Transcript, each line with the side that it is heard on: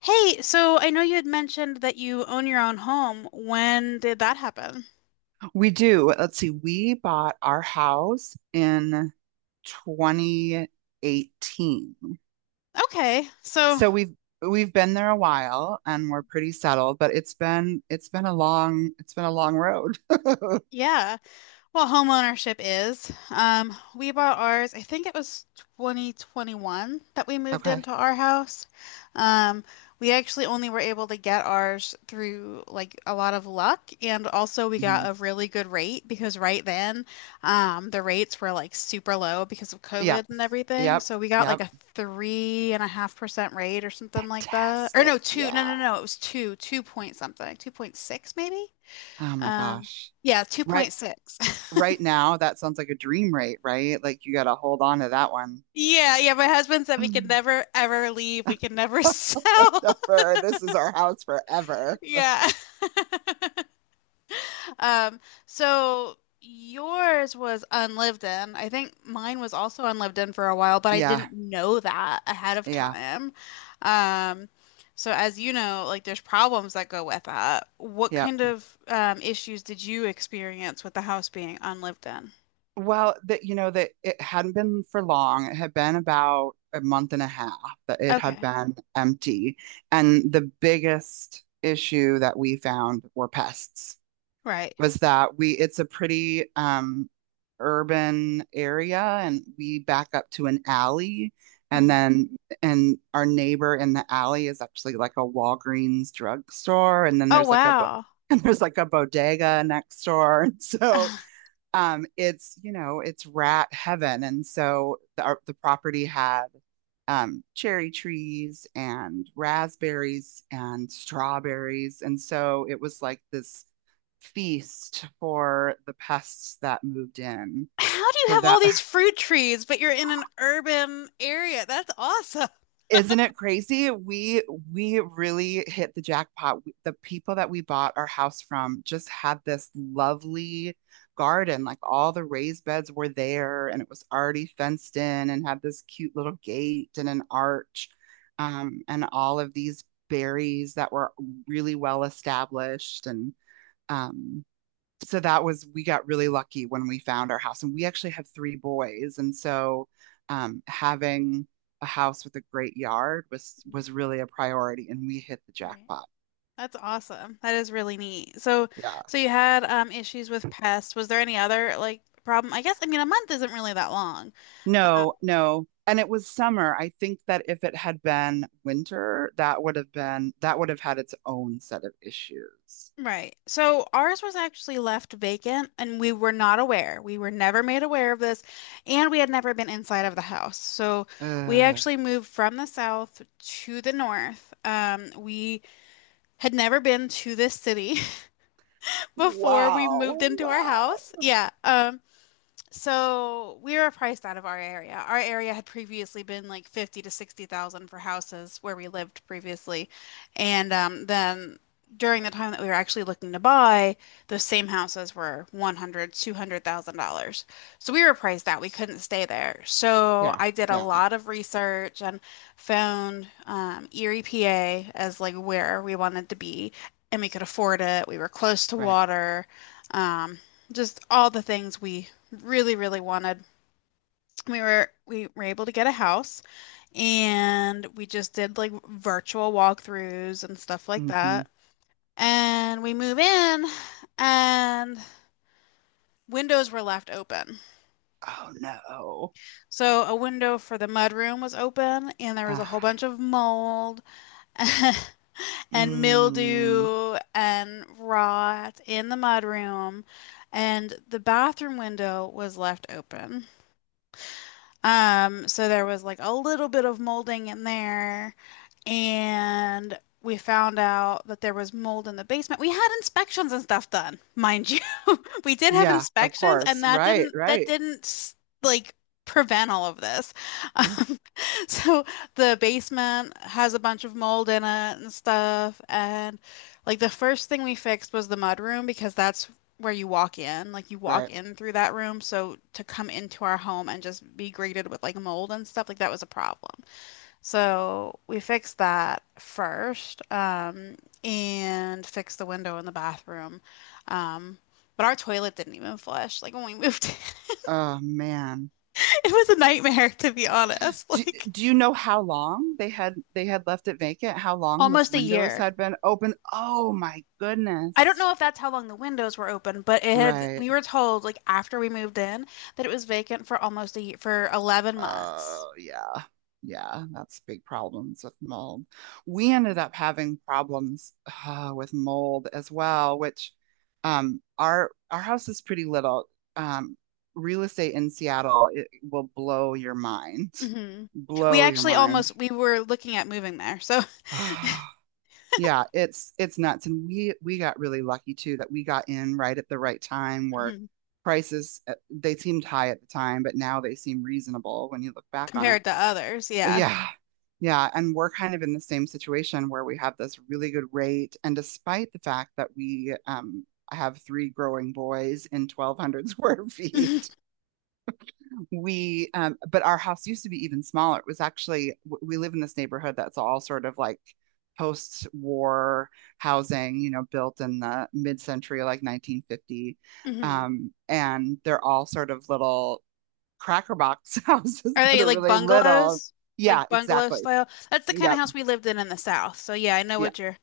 left: Hey, so I know you had mentioned that you own your own home. When did that happen?
right: We do. Let's see. We bought our house in 2018.
left: Okay, so
right: So we've been there a while and we're pretty settled, but it's been a long road.
left: yeah. Well, home ownership is. We bought ours, I think it was 2021 that we moved
right: Okay.
left: into our house. Um, we actually only were able to get ours through like a lot of luck, and also we got a
right: Mhm.
left: really good rate because right then, the rates were like super low because of
right: Yep.
left: COVID and everything.
right: Yep.
left: So we got like
right: Yep.
left: a 3.5% rate or something like that. Or
right: Fantastic.
left: no, two, no,
right: Yeah.
left: no, no, it was two, 2 point something, 2.6 maybe.
right: Oh my
left: Um,
right: gosh.
left: yeah,
right: Right
left: 2.6.
right: right now that sounds like a dream rate, right? Like you got to hold on to that one.
left: Yeah, yeah, my husband said we could never ever leave. We could never sell.
right: Forever. This is our house forever.
left: Yeah. Um, so yours was unlived in. I think mine was also unlived in for a while, but I
right: Yeah.
left: didn't know that ahead of
right: Yeah.
left: time. Um, so as you know, like there's problems that go with that. What
right: Yep.
left: kind of issues did you experience with the house being unlived in?
right: Well, that you know that it hadn't been for long. It had been about a month and a half that it had
left: Okay.
right: been empty. And the biggest issue that we found were pests.
left: Right.
right: Was that we it's a pretty urban area, and we back up to an alley, and
left: Mhm.
right: then and our neighbor in the alley is actually like a Walgreens drugstore, and then
left: Oh,
right: there's like a bo-
left: wow.
right: and there's like a bodega next door. And so it's you know it's rat heaven, and so the property had cherry trees and raspberries and strawberries, and so it was like this feast for the pests that moved in.
left: How do you
right: So
left: have all
right: that
left: these fruit trees, but you're in an urban area? That's awesome.
right: Isn't it crazy? We really hit the jackpot. The people that we bought our house from just had this lovely garden. Like all the raised beds were there and it was already fenced in and had this cute little gate and an arch. And all of these berries that were really well established. And um so that was, we got really lucky when we found our house, and we actually have three boys, and so having a house with a great yard was really a priority, and we hit the
left: Right.
right: jackpot.
left: That's awesome. That is really neat. So,
right: Yeah,
left: so you had issues with pests. Was there any other like problem? I guess I mean a month isn't really that long. Uh,
right: no and it was summer. I think that if it had been winter, that would have been, that would have had its own set of issues.
left: right. So ours was actually left vacant and we were not aware. We were never made aware of this and we had never been inside of the house. So we
right: uh,
left: actually moved from the south to the north. We had never been to this city. before we moved
right: wow,
left: into our
right: wow.
left: house. Yeah. So we are priced out of our area. Our area had previously been like 50 to 60,000 for houses where we lived previously. And then during the time that we were actually looking to buy, those same houses were 100, $200,000. So we were priced out. We couldn't stay there. So
right: Yeah.
left: I did a
right: Yeah.
left: lot of research and found Erie, PA as like where we wanted to be and we could afford it. We were close to
right: Right.
left: water. Um, just all the things we really, really wanted. We were able to get a house and we just did like virtual walkthroughs and stuff like
right: Hmm.
left: that. And we move in and windows were left open.
right: Oh no.
left: So a window for the mudroom was open and there was
right: uh,
left: a whole bunch of mold and
right: mm.
left: mildew and rot in the mudroom and the bathroom window was left open. So there was like a little bit of molding in there, and we found out that there was mold in the basement. We had inspections and stuff done, mind you we did have
right: Yeah, of
left: inspections, and
right: course.
left: that
right: Right,
left: didn't that
right: right.
left: didn't like prevent all of this.
right: r-
left: Um, so the basement has a bunch of mold in it and stuff, and like the first thing we fixed was the mud room because that's where you walk in. Like you walk
right: Right.
left: in through that room, so to come into our home and just be greeted with like mold and stuff, like that was a problem. So we fixed that first, and fixed the window in the bathroom. Um, but our toilet didn't even flush. Like when we moved in,
right: Oh man.
left: it was a nightmare to be honest.
right: Do,
left: Like
right: do you know how long they had left it vacant? How long those
left: almost a
right: windows
left: year.
right: had been open? Oh my
left: I don't
right: goodness.
left: know if that's how long the windows were open, but it had,
right: Right.
left: we were told like after we moved in that it was vacant for almost a year, for 11 months.
right: Oh yeah. Yeah, that's big problems with mold. We ended up having problems with mold as well, which our house is pretty little. Um Real estate in Seattle, it will blow your mind.
left: Hmm. We
right: Blow your
left: actually
right: mind.
left: almost, we were looking at moving there. So
right: Yeah, it's nuts. And we got really lucky too that we got in right at the right time where
left: mhm,
right: prices they seemed high at the time, but now they seem reasonable when you look back on it.
left: compared to others, yeah.
right: Yeah. Yeah, and we're kind of in the same situation where we have this really good rate, and despite the fact that we have three growing boys in 1,200 square feet. We but our house used to be even smaller. It was actually, we live in this neighborhood that's all sort of like post-war housing, you know, built in the mid-century, like 1950.
left: hmm.
right: And they're all sort of little cracker box
left: Are
right: houses that
left: they
right: are
left: like
right: really little.
left: bungalows?
right: Yeah,
left: Like bungalow
right: exactly.
left: style? That's the kind of
right: Yep.
left: house we lived in the South. So yeah, I know
right: Yeah.
left: what you're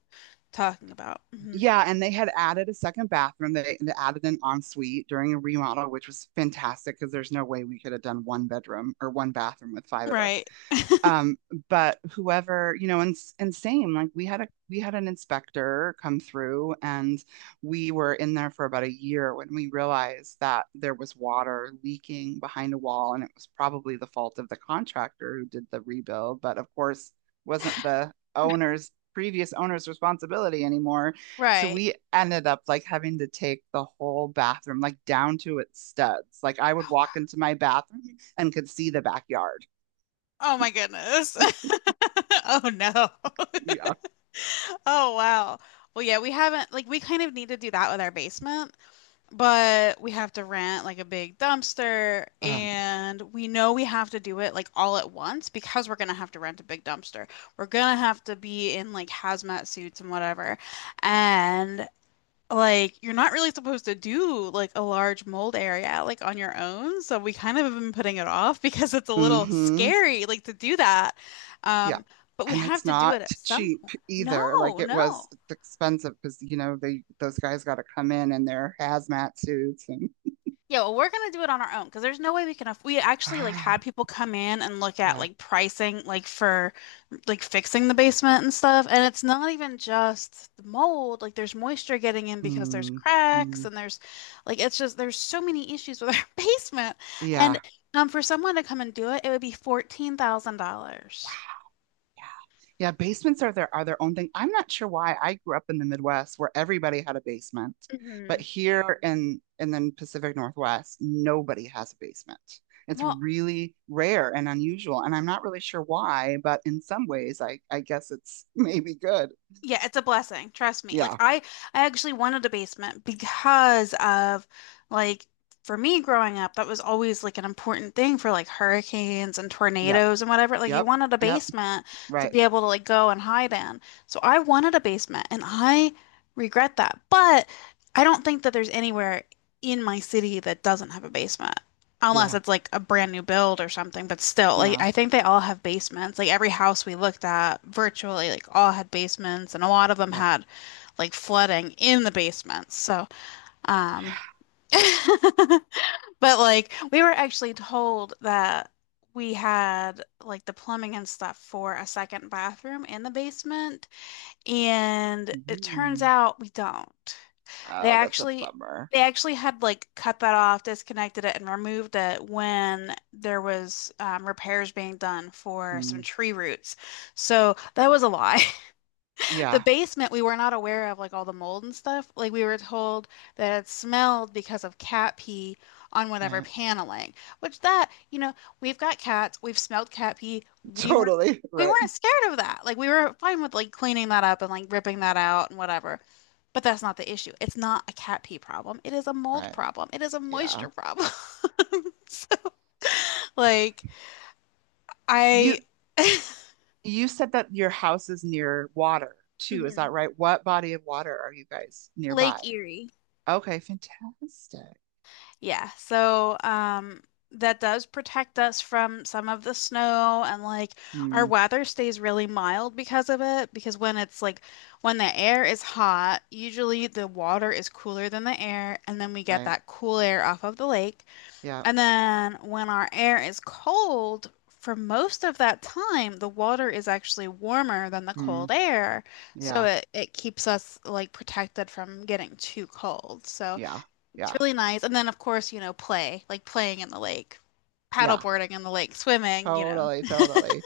left: talking about. Hmm.
right: Yeah, and they had added a second bathroom. They added an ensuite during a remodel, which was fantastic because there's no way we could have done one bedroom or one bathroom with five of us.
left: Right.
right: Um, but whoever, you know, and same, like we had an inspector come through, and we were in there for about a year when we realized that there was water leaking behind a wall, and it was probably the fault of the contractor who did the rebuild, but of course wasn't the owner's responsibility anymore. So
left: Right.
right: we ended up like having to take the whole bathroom like down to its studs. Like I would walk into my bathroom and could see the backyard.
left: Oh my goodness. Oh no.
right: Yeah.
left: Oh wow. Well, yeah, we haven't like we kind of need to do that with our basement, but we have to rent like a big dumpster
right: Um,
left: and we know we have to do it like all at once because we're gonna have to rent a big dumpster. We're gonna have to be in like hazmat suits and whatever. And like you're not really supposed to do like a large mold area like on your own. So we kind of have been putting it off because it's a little
right: hmm.
left: scary like to do that.
right: Yeah.
left: Um, but we
right: And
left: have
right: it's
left: to do
right: not
left: it at some
right: cheap
left: point.
right: either. Like
left: No, no.
right: it's expensive because, you know, they, those guys got to come in their hazmat suits and
left: Yeah, well, we're gonna do it on our own because there's no way we can aff we actually like had people come in and look at
right: yeah.
left: like pricing like for like fixing the basement and stuff. And it's not even just the mold. Like there's moisture getting in because there's
right: Mm,
left: cracks
right: mm,
left: and there's like it's just there's so many issues with our basement. And
right: yeah.
left: for someone to come and do it, it would be
right: Wow.
left: $14,000.
right: Yeah. Yeah, basements are their own thing. I'm not sure why. I grew up in the Midwest where everybody had a basement, but
left: Hmm.
right: here in the Pacific Northwest, nobody has a basement. It's
left: Well,
right: really rare and unusual, and I'm not really sure why, but in some ways, I guess it's maybe good.
left: yeah, it's a blessing. Trust me. Like
right: Yeah.
left: I actually wanted a basement because of like for me growing up, that was always like an important thing for like hurricanes and
right: Yep.
left: tornadoes and whatever. Like you
right: Yep.
left: wanted a
right: Yep.
left: basement to
right: Right.
left: be able to like go and hide in. So I wanted a basement and I regret that. But I don't think that there's anywhere in my city that doesn't have a basement. Unless
right: Yeah.
left: it's like a brand new build or something, but still, like
right: Yeah.
left: I think they all have basements. Like every house we looked at virtually, like all had basements, and a lot of them
right: Yeah.
left: had like flooding in the basements. So, um, but like we were actually told that we had like the plumbing and stuff for a second bathroom in the basement, and it turns
right: Mm.
left: out we don't. They
right: Oh, that's a
left: actually
right: bummer.
left: they actually had like cut that off, disconnected it, and removed it when there was repairs being done for some
right: Mm.
left: tree roots. So that was a lie. The
right: Yeah.
left: basement we were not aware of like all the mold and stuff. Like we were told that it smelled because of cat pee on whatever
right: Right.
left: paneling. Which that, you know, we've got cats, we've smelled cat pee. We weren't
right: Totally.
left: we
right: Right.
left: weren't scared of that. Like we were fine with like cleaning that up and like ripping that out and whatever. But that's not the issue. It's not a cat pee problem. It is a mold
right: Right.
left: problem. It is a
right: Yeah.
left: moisture problem. like I
right: You You said that your house is near water too, is
left: mhm.
right: that right? What body of water are you guys
left: Lake
right: nearby?
left: Erie.
right: Okay, fantastic.
left: Yeah. So that does protect us from some of the snow and like our
right: Mm,
left: weather stays really mild because of it because when it's like when the air is hot, usually the water is cooler than the air and then we get
right: right.
left: that cool air off of the lake.
right: Yeah.
left: And then when our air is cold, for most of that time, the water is actually warmer than the cold
right: Mm,
left: air. So
right: yeah.
left: it keeps us like protected from getting too cold. So
right: Yeah.
left: it's
right: Yeah.
left: really nice. And then, of course, you know, play, like playing in the lake,
right: Yeah.
left: paddleboarding in the lake, swimming, you know.
right: Totally, totally.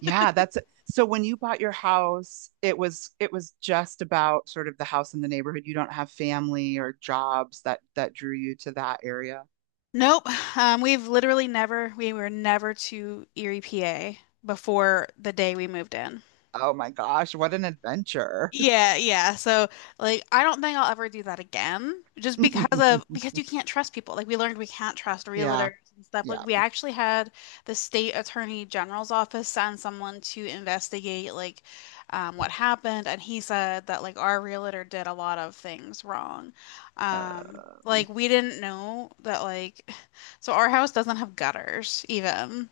right: Yeah, that's, so when you bought your house, it was just about sort of the house in the neighborhood. You don't have family or jobs that drew you to that area.
left: Nope. We've literally never, we were never to Erie, PA before the day we moved in.
right: Oh my gosh, what an adventure.
left: Yeah, yeah. So like I don't think I'll ever do that again just because of because you can't trust people. Like we learned we can't trust
right: Yeah.
left: realtors and stuff. Like
right: Yeah.
left: we actually had the state attorney general's office send someone to investigate like what happened and he said that like our realtor did a lot of things wrong. Like
right: Um,
left: we didn't know that like so our house doesn't have gutters even.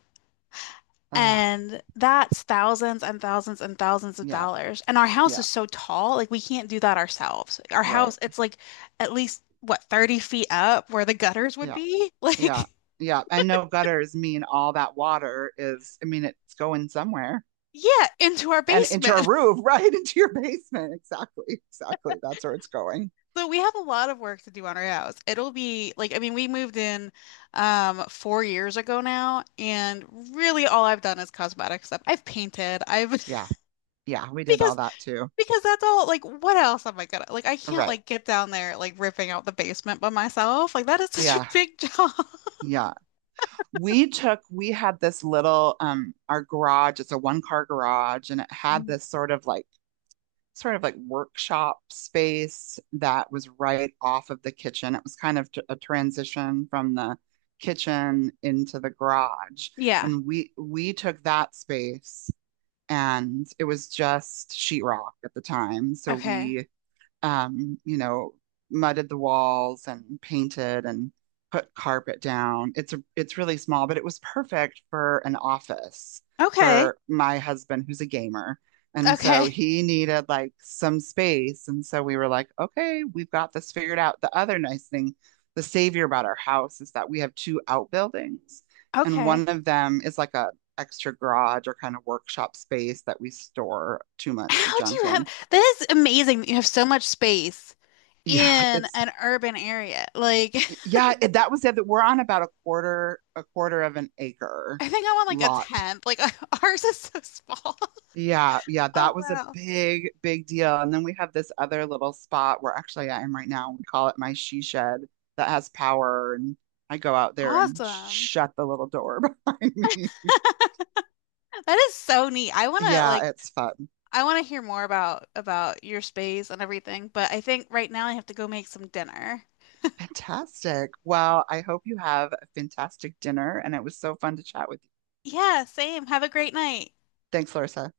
right: ah.
left: And that's thousands and thousands and thousands of
right: Yeah,
left: dollars. And our house
right: yeah,
left: is so tall, like we can't do that ourselves. Our
right: right.
left: house, it's like at least what, 30 feet up where the gutters would
right: Yeah,
left: be?
right: yeah,
left: Like,
right: yeah. And no gutters mean all that water is, I mean, it's going somewhere
left: yeah, into our
right: and into your
left: basement.
right: roof, right? Into your basement. Exactly, exactly. That's where it's going.
left: So we have a lot of work to do on our house. It'll be like, I mean, we moved in 4 years ago now, and really all I've done is cosmetic stuff. I've painted, I've
right: Yeah, yeah. We did all
left: because
right: that too.
left: Because that's all, like, what else am I gonna, like, I can't,
right: Right.
left: like, get down there, like, ripping out the basement by myself. Like, that is such a
right: Yeah,
left: big job.
right: yeah. We took, we had this little, our garage, it's a one car garage, and it had
left: Mhm.
right: this sort of like workshop space that was right off of the kitchen. It was kind of a transition from the kitchen into the garage.
left: Yeah.
right: And we took that space, and it was just sheetrock at the time. So
left: Okay.
right: we you know, mudded the walls and painted and put carpet down. It's really small, but it was perfect for an office
left: Okay.
right: for my husband who's a gamer. And so
left: Okay.
right: he needed like some space. And so we were like, okay, we've got this figured out. The other nice thing, the savior about our house is that we have two outbuildings, and
left: Okay.
right: one of them is like a extra garage or kind of workshop space that we store too much
left: How do
right: junk
left: you have,
right: in.
left: that is amazing that you have so much space
right: Yeah,
left: in
right: it's
left: an urban area. Like,
right: yeah, that was the other. We're on about a quarter of an acre
left: I think I'm on, like, a
right: lot.
left: tenth. Like, ours is so small.
right: Yeah, yeah,
left: Oh,
right: that was a
left: wow.
right: big, big deal. And then we have this other little spot where actually I am right now. We call it my she shed that has power, and I go out there and
left: Awesome.
right: shut the little door behind me.
left: That is so neat. I want to,
right: Yeah,
left: like,
right: it's fun.
left: I want to hear more about your space and everything, but I think right now I have to go make some dinner.
right: Fantastic. Well, I hope you have a fantastic dinner, and it was so fun to chat with you.
left: Yeah, same. Have a great night.
right: Thanks, Larissa.